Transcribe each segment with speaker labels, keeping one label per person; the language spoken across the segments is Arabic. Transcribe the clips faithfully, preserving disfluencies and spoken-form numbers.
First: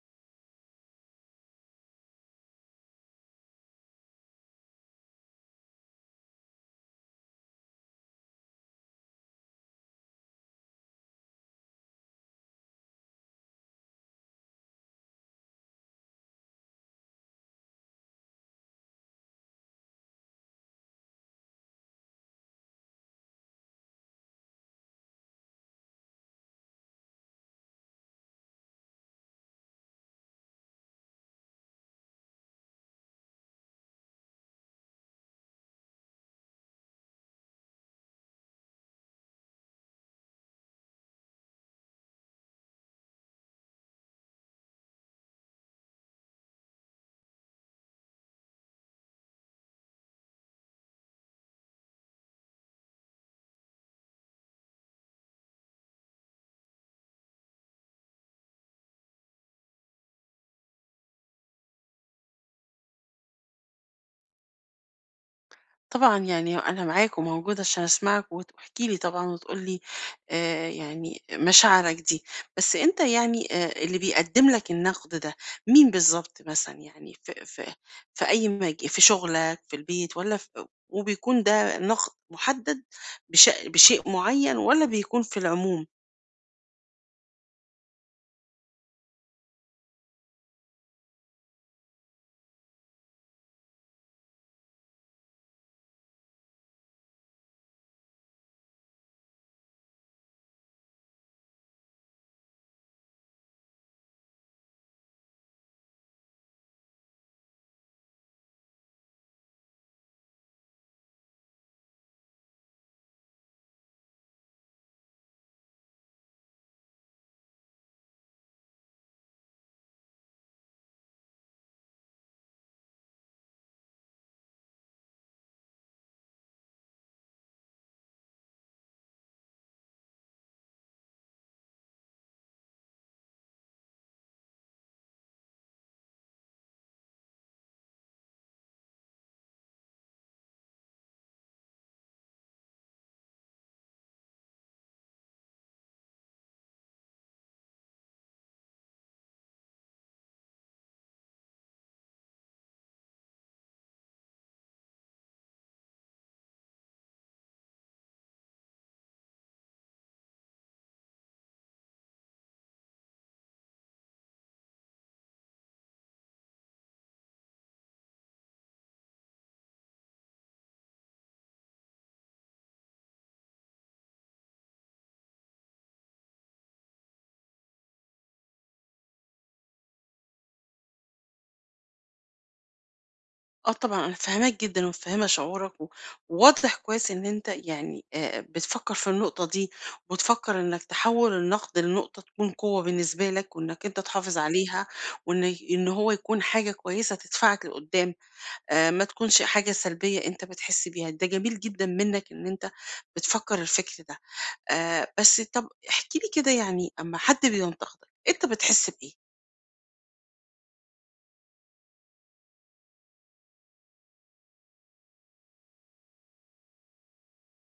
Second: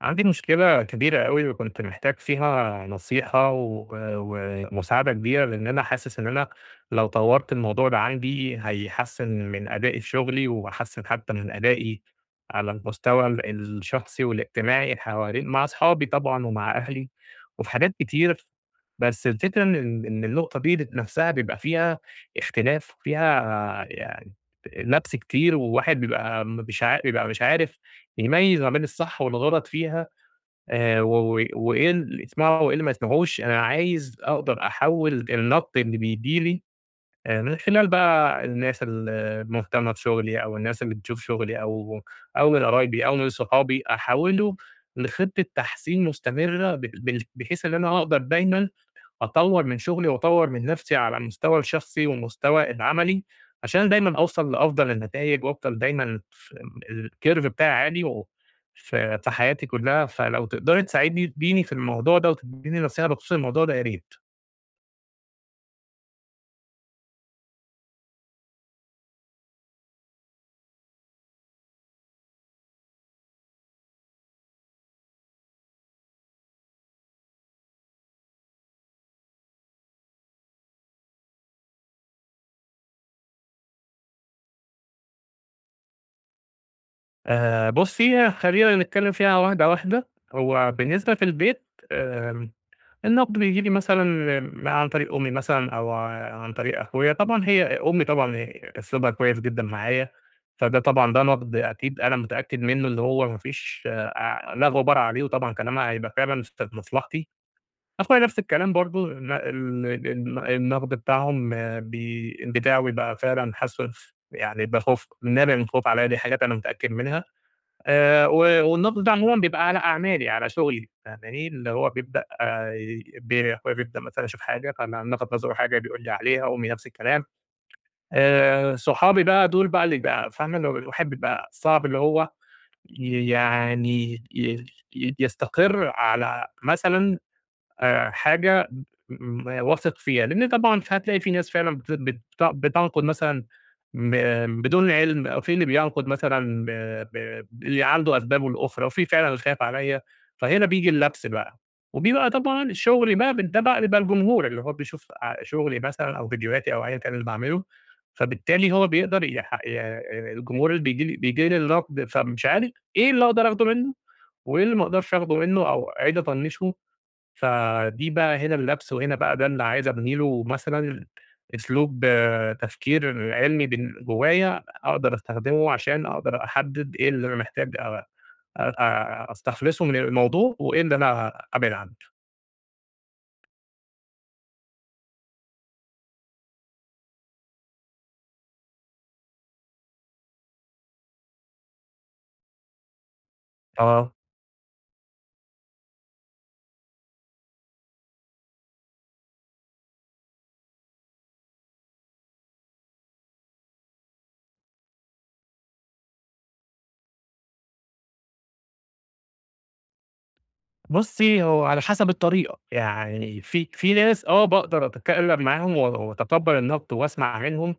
Speaker 1: عندي مشكلة كبيرة أوي وكنت محتاج فيها نصيحة و- ومساعدة كبيرة لأن أنا حاسس إن أنا لو طورت الموضوع ده عندي هيحسن من أدائي في شغلي وأحسن حتى من أدائي على المستوى ال- الشخصي والاجتماعي حوالين مع أصحابي طبعا ومع أهلي وفي حاجات كتير بس الفكرة إن إن النقطة دي نفسها بيبقى فيها اختلاف وفيها يعني لبس كتير وواحد بيبقى مش عارف بيبقى مش عارف يميز ما بين الصح والغلط فيها، آآ و و- وإيه اللي يسمعه وإيه اللي ما يسمعهوش. أنا عايز أقدر أحوّل النقد اللي بييجي لي آآ من خلال بقى الناس المهتمة بشغلي أو الناس اللي بتشوف شغلي أو أو من قرايبي أو من صحابي، أحوّله لخطة تحسين مستمرة ب بال بحيث إن أنا أقدر دايمًا أطوّر من شغلي وأطوّر من نفسي على المستوى الشخصي والمستوى العملي، عشان دايمًا أوصل لأفضل النتايج وأفضل دايمًا ف الcurve بتاعي عالي و ف في حياتي كلّها. فلو تقدري تساعديني في الموضوع ده وتدّيني نصيحة بخصوص الموضوع ده يا ريت.
Speaker 2: طبعًا يعني أنا معاك وموجودة عشان أسمعك وت واحكِ لي طبعًا وتقول لي آآ يعني مشاعرك دي، بس أنت يعني آآ اللي بيقدّم لك النقد ده مين بالضبط مثلًا؟ يعني في في في أي مج في شغلك، في البيت والّا ف وبيكون ده نقد مُحدد بش بشيء معيّن والّا بيكون في العموم؟
Speaker 1: آآ بُصّي، خلّينا نتكلّم فيها واحدة، واحدة. هو بالنسبة في البيت، آمم النقد بييجي لي مثلًا عن طريق أمي مثلًا أو عن طريق أخويا. طبعًا هي أمي طبعًا هي أسلوبها كويس جدًا معايا، فده طبعًا ده نقد أكيد أنا متأكد منه، اللي هو ما فيش آآ لا غبار عليه، وطبعًا كلامها هيبقى فعلًا في مصلحتي. أخويا نفس الكلام برضه، ن ال ال النقد بتاعهم آه، بي بتاعه بيبقى فعلًا حاسه يعني بخوف، نابع من خوف عليّا، دي حاجات أنا متأكد منها. آآ و والنقد ده عمومًا بيبقى على أعمالي، على شغلي، فاهماني؟ اللي هو بيبدأ ب هو بيبدأ مثلًا يشوف حاجة، فأنا لفت نظره حاجة بيقول لي عليها، وأمي نفس الكلام. آآ صحابي بقى دول بقى اللي بقى فاهمة؟ اللي هو الواحد بيبقى صعب، اللي هو ي يعني ي ي يستقر على مثلًا آآ حاجة م واثق فيها، لإن طبعًا ف هتلاقي في ناس فعلًا بت بت بتنقد مثلًا م آمم، بدون علم، أو في اللي بينقد مثلًا ب ب اللي عنده أسبابه الأخرى، وفي فعلًا اللي خايف عليَّ. فهنا بييجي اللبْس بقى. وبيبقى طبعًا شغلي بقى ب ده بقى بيبقى الجمهور، اللي هو بيشوف ع شغلي مثلًا أو فيديوهاتي أو أيًا كان اللي باعمله، فبالتالي هو بيقدر يح ي الجمهور اللي بييجي لي بييجي لي النقد، فمش عارف إيه اللي أقدر آخده منه، وإيه اللي ما أقدرش آخده منه، أو أعيد أطنّشه. فدي بقى هنا اللبس، وهنا بقى ده اللي عايز أبني له مثلًا أسلوب، آه، تفكير علمي بال جوايا أقدر أستخدمه عشان أقدر أحدد إيه اللي أنا محتاج أ أ أستخلصه من الموضوع، وإيه اللي أنا أبعد عنه.
Speaker 2: آه طبعًا، أنا فاهماك جدًا ومتفهمة شعورك، و وواضح كويس إن أنت يعني آآ بتفكر في النقطة دي، وبتفكر إنك تحوّل النقد لنقطة تكون قوة بالنسبة لك، وإنك أنت
Speaker 1: آه.
Speaker 2: تحافظ عليها، وإن إن هو يكون حاجة كويسة تدفعك لقدّام، آآ ما تكونش حاجة سلبية أنت بتحس بيها، ده جميل جدًا منك إن أنت بتفكر الفكر ده. آآ بس طَب احكِ لي كده يعني أمّا حد بينتقدك، أنت بتحس بإيه؟
Speaker 1: بُصّي، هو على حسب الطريقة. يعني في في ناس آه باقدر أتكلم معاهم و وأتقبل النقد وأسمع منهم،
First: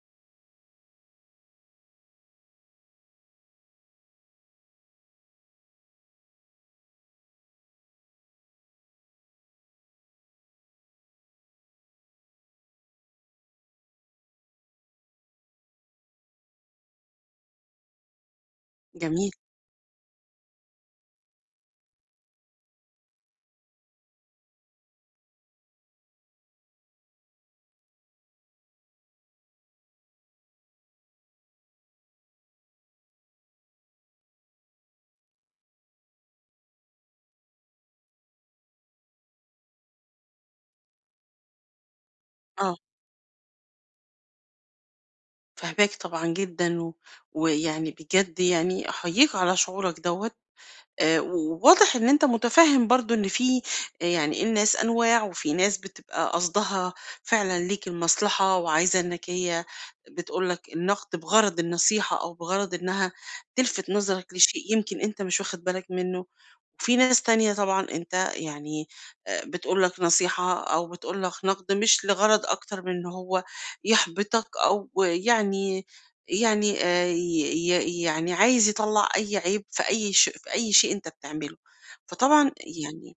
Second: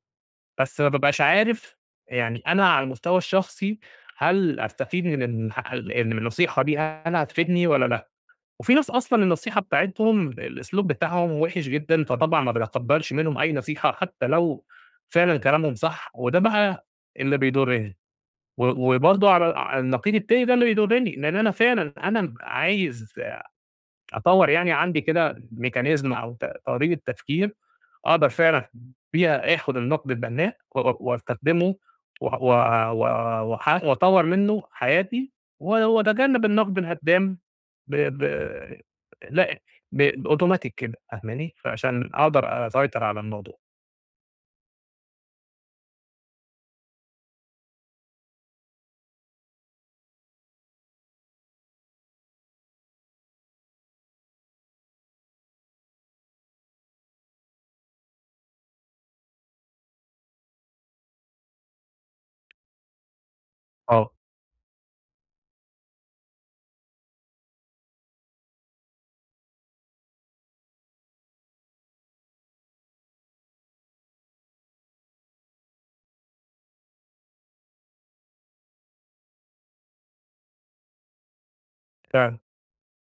Speaker 1: بس ما بابقاش عارف يعني أنا على المستوى الشخصي هل أستفيد من الح ال النصيحة دي، هل هتفيدني والّا لأ؟ وفي ناس أصلًا النصيحة بتاعتهم الأسلوب بتاعهم وِحِش جدًا، فطبعًا ما باتقبّلش منهم أي نصيحة حتى لو فعلًا كلامهم صح، وده بقى اللي بيضرني. و وبرضه
Speaker 2: جميل،
Speaker 1: على على النقيض التاني ده اللي بيضرني، لإن أنا فعلًا أنا عايز أطوّر، يعني عندي كده ميكانيزم أو ط طريقة تفكير أقدر فعلًا فيها آخُد النقد البنّاء و و- واستخدمه وأ و و وأح وأطوّر منّه حياتي و وأتجنّب النقد الهدّام ب ب لأ ب أوتوماتيك كده فاهماني؟ فعشان أقدر
Speaker 2: آه.
Speaker 1: أسيطر على الموضوع.
Speaker 2: فاهماك طبعًا جدًا، و ويعني بجد يعني أحييك على شعورك دوّة، آآ، وواضح إن أنت متفهم برضه إن في آآ، يعني الناس أنواع، وفي ناس بتبقى قصدها فعلًا ليك المصلحة وعايزة إنك هي بتقول لك النقد بغرض النصيحة أو بغرض إنها تلفت
Speaker 1: آه،
Speaker 2: نظرك لشيء يمكن أنت مش واخد بالك منه. وفي ناس تانية طبعًا أنت يعني آآ بتقول لك نصيحة أو بتقول لك نقد مش لغرض أكتر من إن هو يحبطك أو يعني يعني آآ ي ي يعني عايز يطلّع أي عيب في أي ش في أي شيء أنت بتعمله،
Speaker 1: فعلًا.
Speaker 2: فطبعًا يعني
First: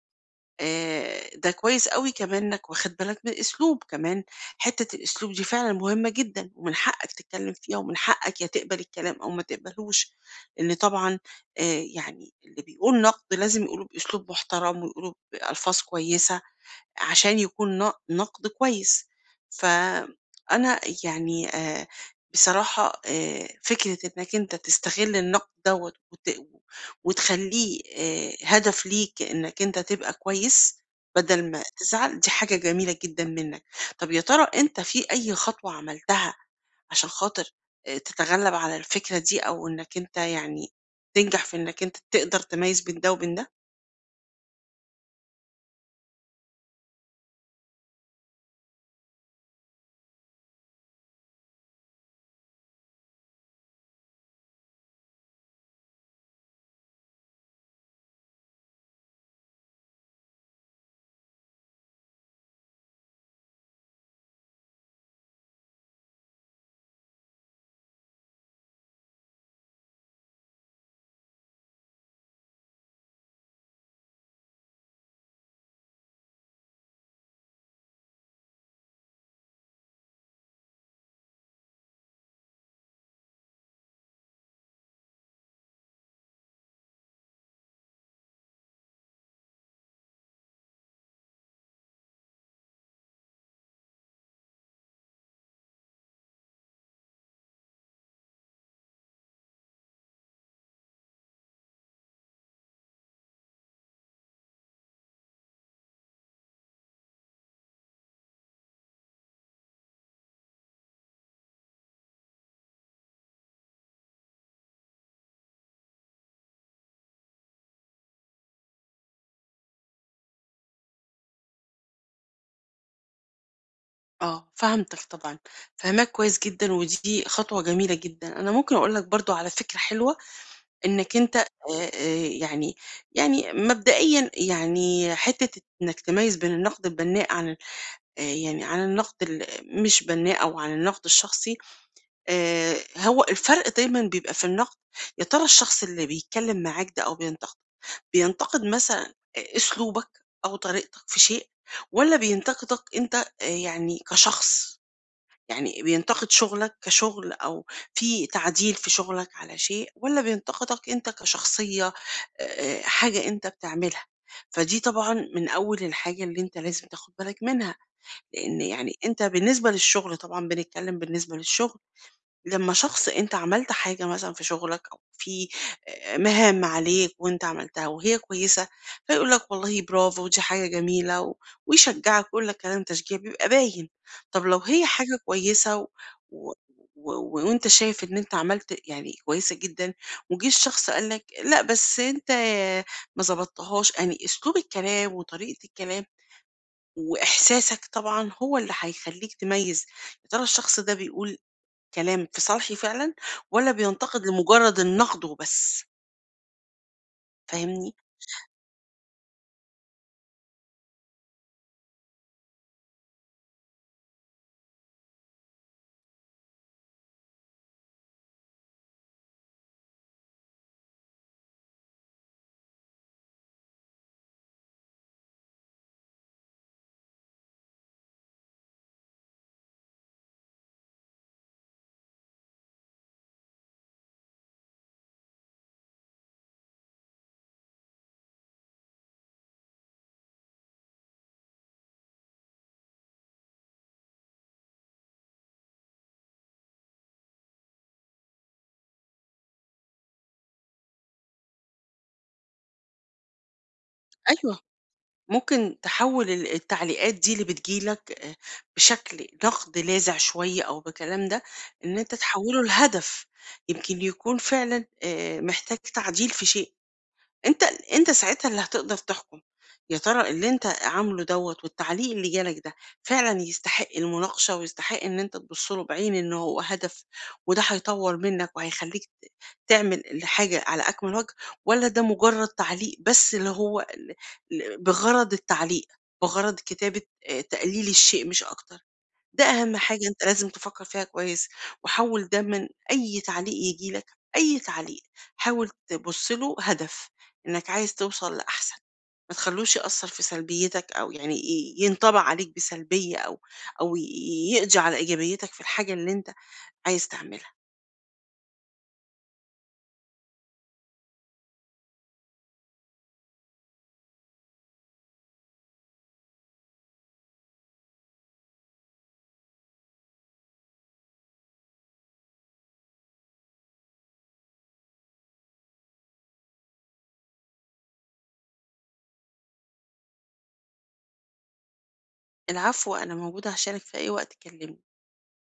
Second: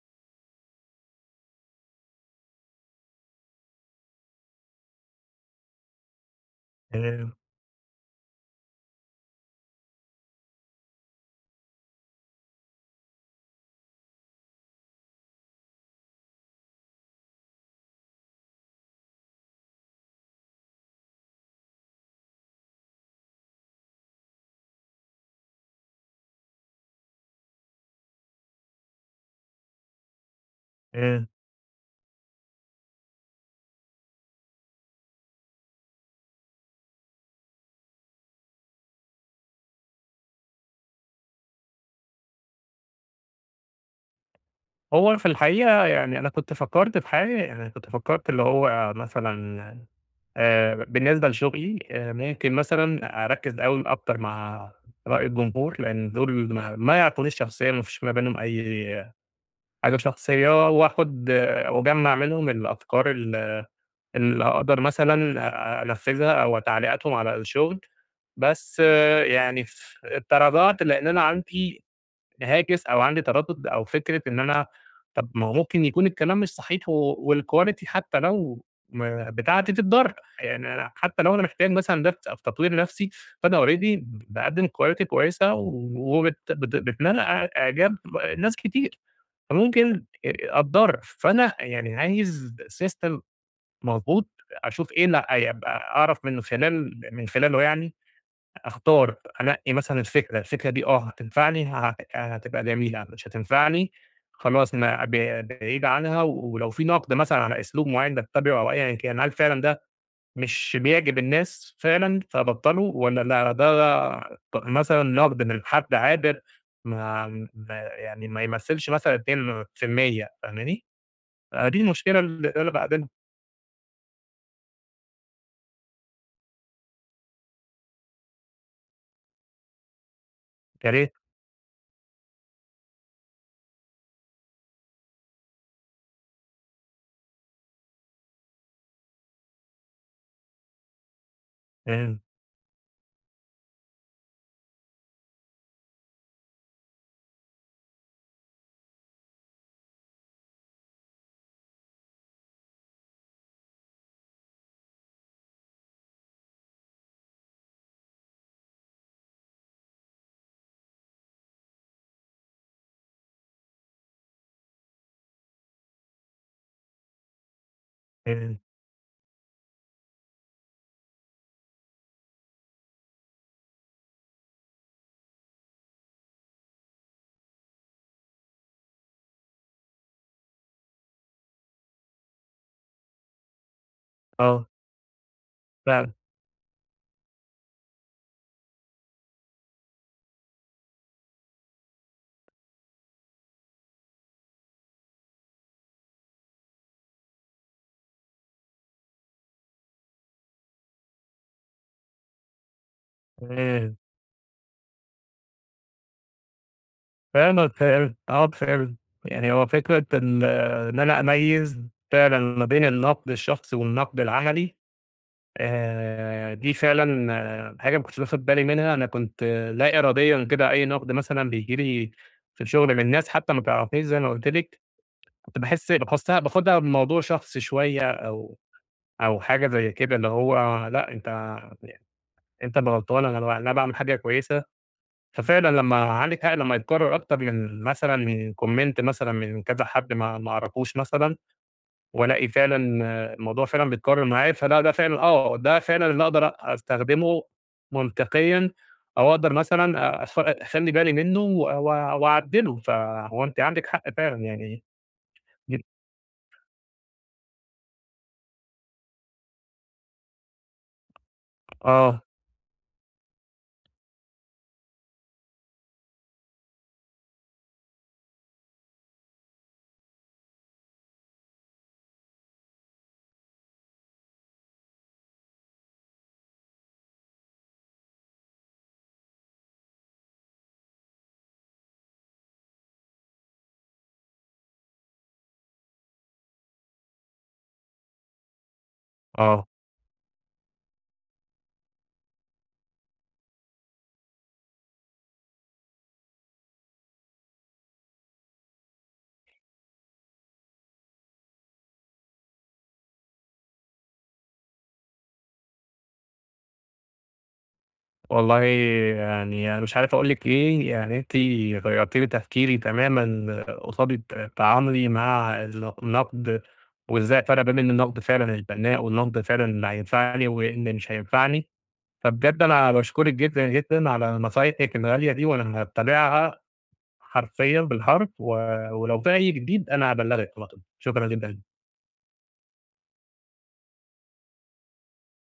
Speaker 2: آآ ده كويس أوي كمان إنك واخد بالك من الأسلوب، كمان حتّة الأسلوب دي فعلًا مهمة جدًا، ومن حقّك
Speaker 1: آآ
Speaker 2: تتكلّم فيها ومن حقّك يا تقبل الكلام أو ما تقبلهوش، لإن طبعًا آآ يعني اللي بيقول نقد لازم يقولوه بأسلوب محترم ويقولوه بألفاظ كويسة، عشان يكون ن نقد كويس. فأنا يعني آآ بصراحة آآ فكرة إنّك أنت تستغل النقد دوّة وت وتخلّيه آآ هدف ليك إنّك أنت تبقى كويس
Speaker 1: آآ
Speaker 2: بدل ما تزعل، دي حاجة جميلة جدًا منّك. طب يا ترى أنت في أي خطوة عملتها عشان خاطر آآ تتغلّب على الفكرة دي أو إنّك أنت يعني تنجح في إنّك أنت تقدر تميّز بين ده وبين ده؟
Speaker 1: هو في الحقيقة يعني أنا كنت فكّرت في حاجة، يعني كنت فكّرت اللي هو مثلًا آآ بالنسبة لشغلي آآ ممكن مثلًا أركّز أوي أكتر مع رأي الجمهور، لإن دول ما ما يعرفونيش شخصيًا، ما فيش ما بينهم أي حاجة شخصية، وآخُد آه، وأجمّع منهم الأفكار ال اللي هاقدر مثلًا أ أنفّذها أو تعليقاتهم على الشغل. بس آه، يعني في التراجعت لإن أنا عندي هاكس أو عندي تردد أو فكرة إن أنا، طب ما هو ممكن يكون الكلام مش صحيح، و والquality حتى لو م بتاعتي تتضر، يعني أنا حتى لو أنا محتاج مثلًا ده في تطوير نفسي، فأنا already باقدم quality كويسة، وبت بت بتنال إع إعجاب ناس كتير، فممكن آآ أتضر. فأنا يعني عايز system مضبوط، أشوف إيه اللي هيبقى، أعرف من خلال من خلاله يعني أختار أنقي مثلًا الفكرة، الفكرة دي آه هتنفعني ه هتبقى جميلة، مش هتنفعني خلاص ما ب بعيد عنها. ولو في نقد مثلًا على أسلوب معيّن باتبعه أو أيًا كان، هل فعلًا ده مش بيعجب الناس فعلًا فابطّله، والّا لأ ده ط مثلًا نقد من حد عابر ما ما يعني ما يمثّلش مثلًا اتنين في المية فاهماني؟ فدي المشكلة اللي أنا باقابلها.
Speaker 2: آه، فهمتك طبعًا، فاهماك كويس جدًا، ودي خطوة جميلة جدًا. أنا ممكن أقول لك برضه على فكرة حلوة،
Speaker 1: يا ريت.
Speaker 2: إنك أنت آآ، آآ، يعني يعني مبدئيًا يعني حتة إنك تميّز بين النقد البناء عن ال آآ، يعني عن النقد ال مش بناء أو عن النقد الشخصي،
Speaker 1: إمم،
Speaker 2: آآ، هو الفرق دايمًا بيبقى في النقد، يا ترى الشخص اللي بيتكلم معاك ده أو بينتقدك، بينتقد مثلًا أ أسلوبك أو طريقتك في شيء والّا بينتقدك أنت آآ، يعني كشخص؟ يعني بينتقد شغلك كشغل أو في تعديل في شغلك على شيء والّا بينتقدك أنت كشخصية آآ حاجة أنت بتعملها؟ فدي طبعًا من أول الحاجة اللي أنت لازم تاخد بالك منها،
Speaker 1: إمم،
Speaker 2: لإن يعني أنت بالنسبة للشغل طبعًا بنتكلم بالنسبة للشغل. لمّا شخص أنت عملت حاجة مثلًا في شغلك أو في آآ مهام عليك وأنت عملتها وهي كويسة، فيقول لك والله برافو دي حاجة جميلة و ويشجّعك ويقول لك كلام تشجيعي بيبقى باين. طب لو
Speaker 1: آه
Speaker 2: هي حاجة كويسة و
Speaker 1: فعلًا.
Speaker 2: و و وأنت شايف إن أنت عملت يعني كويسة جدًا وجِه الشخص قال لك لأ بس أنت ما ضبطتهاش، يعني أسلوب الكلام وطريقة الكلام وإحساسك طبعًا هو اللي هيخلّيك تميّز يا ترى الشخص ده بيقول كلام في صالحي فعلًا، والّا
Speaker 1: إيه.
Speaker 2: بينتقد لمجرد النقد وبس،
Speaker 1: فاهمك،
Speaker 2: فاهمني؟
Speaker 1: فاهم، آه فاهم. يعني هو فكرة ال إن أنا أميّز فعلًا ما بين النقد الشخصي والنقد العملي، آآ دي فعلًا آه، حاجة ما كنتش باخد بالي منها. أنا كنت آه، لا إراديًا كده أي نقد مثلًا بييجي لي في الشغل من ناس حتى ما تعرفنيش زي ما قُلت لِك، كنت باحس باحسها باخدها بموضوع شخصي شوية أو أو حاجة زي كده، اللي هو لأ أنت أنت اللي غلطان، أنا ب أنا باعمل حاجة كويسة. ففعلًا لمّا عندِك حق، لمّا يتكرر أكتر من مثلًا من comment مثلًا من كذا حد ما ما أعرفوش مثلًا، وألاقي فعلًا آه، الموضوع فعلًا بيتكرر معايا، فده ده فعلًا آه، ده فعلًا اللي أقدر أستخدمه منطقيًا، أو أقدر مثلًا أخ أخلّي بالي منه و و- وأعدّله. فهو أنتِ عندِك حق فعلًا
Speaker 2: أيوه،
Speaker 1: يعني.
Speaker 2: ممكن تحوّل ال التعليقات دي اللي بتيجي لك آآ بشكل نقد لاذع شوية أو بكلام ده، إن أنت
Speaker 1: آه،
Speaker 2: تحوّله لهدف، يمكن يكون فعلًا آآ محتاج تعديل في شيء. أنت أنت ساعتها اللي هتقدر تحكم، يا ترى اللي أنت عامله دوّة والتعليق اللي جالك ده فعلًا يستحق المناقشة ويستحق إن أنت تبُص له بعين إن هو هدف وده هيطوّر منّك وهيخلّيك ت تعمل الحاجة على أكمل وجه، والّا ده مجرد تعليق بس اللي هو ل ل بغرض التعليق، بغرض كتابة آآ تقليل الشيء مش أكتر؟ ده
Speaker 1: آه.
Speaker 2: أهم حاجة أنت لازم تفكر فيها كويس، وحوّل ده من أي تعليق ييجي لك، أي تعليق، حاول تبُص له هدف، إنك عايز توصل لأحسن، ما تخلّوش يأثّر في سلبيتك أو يعني ي ينطبع عليك بسلبية أو أو ي يقضي على إيجابيتك في الحاجة اللي أنت عايز تعملها.
Speaker 1: والله يعني أنا مش عارف أقول لِك إيه. يعني أنتِ غيّرتِ لي تفكيري تمامًا قصاد ت تعاملي مع الن النقد، وإزاي أفرّق بين النقد فعلًا البناء والنقد فعلًا اللي هينفعني واللي مش هينفعني. فبجد أنا باشكرِك جدًا، جدًا على نصايحِك الغالية دي، وأنا هاتبعها حرفيًا بالحرف، و ولو في أي جديد أنا هابلّغِك على طول. شكرًا جدًا.
Speaker 2: العفو، أنا موجودة عشانك في أي وقت تكلمني.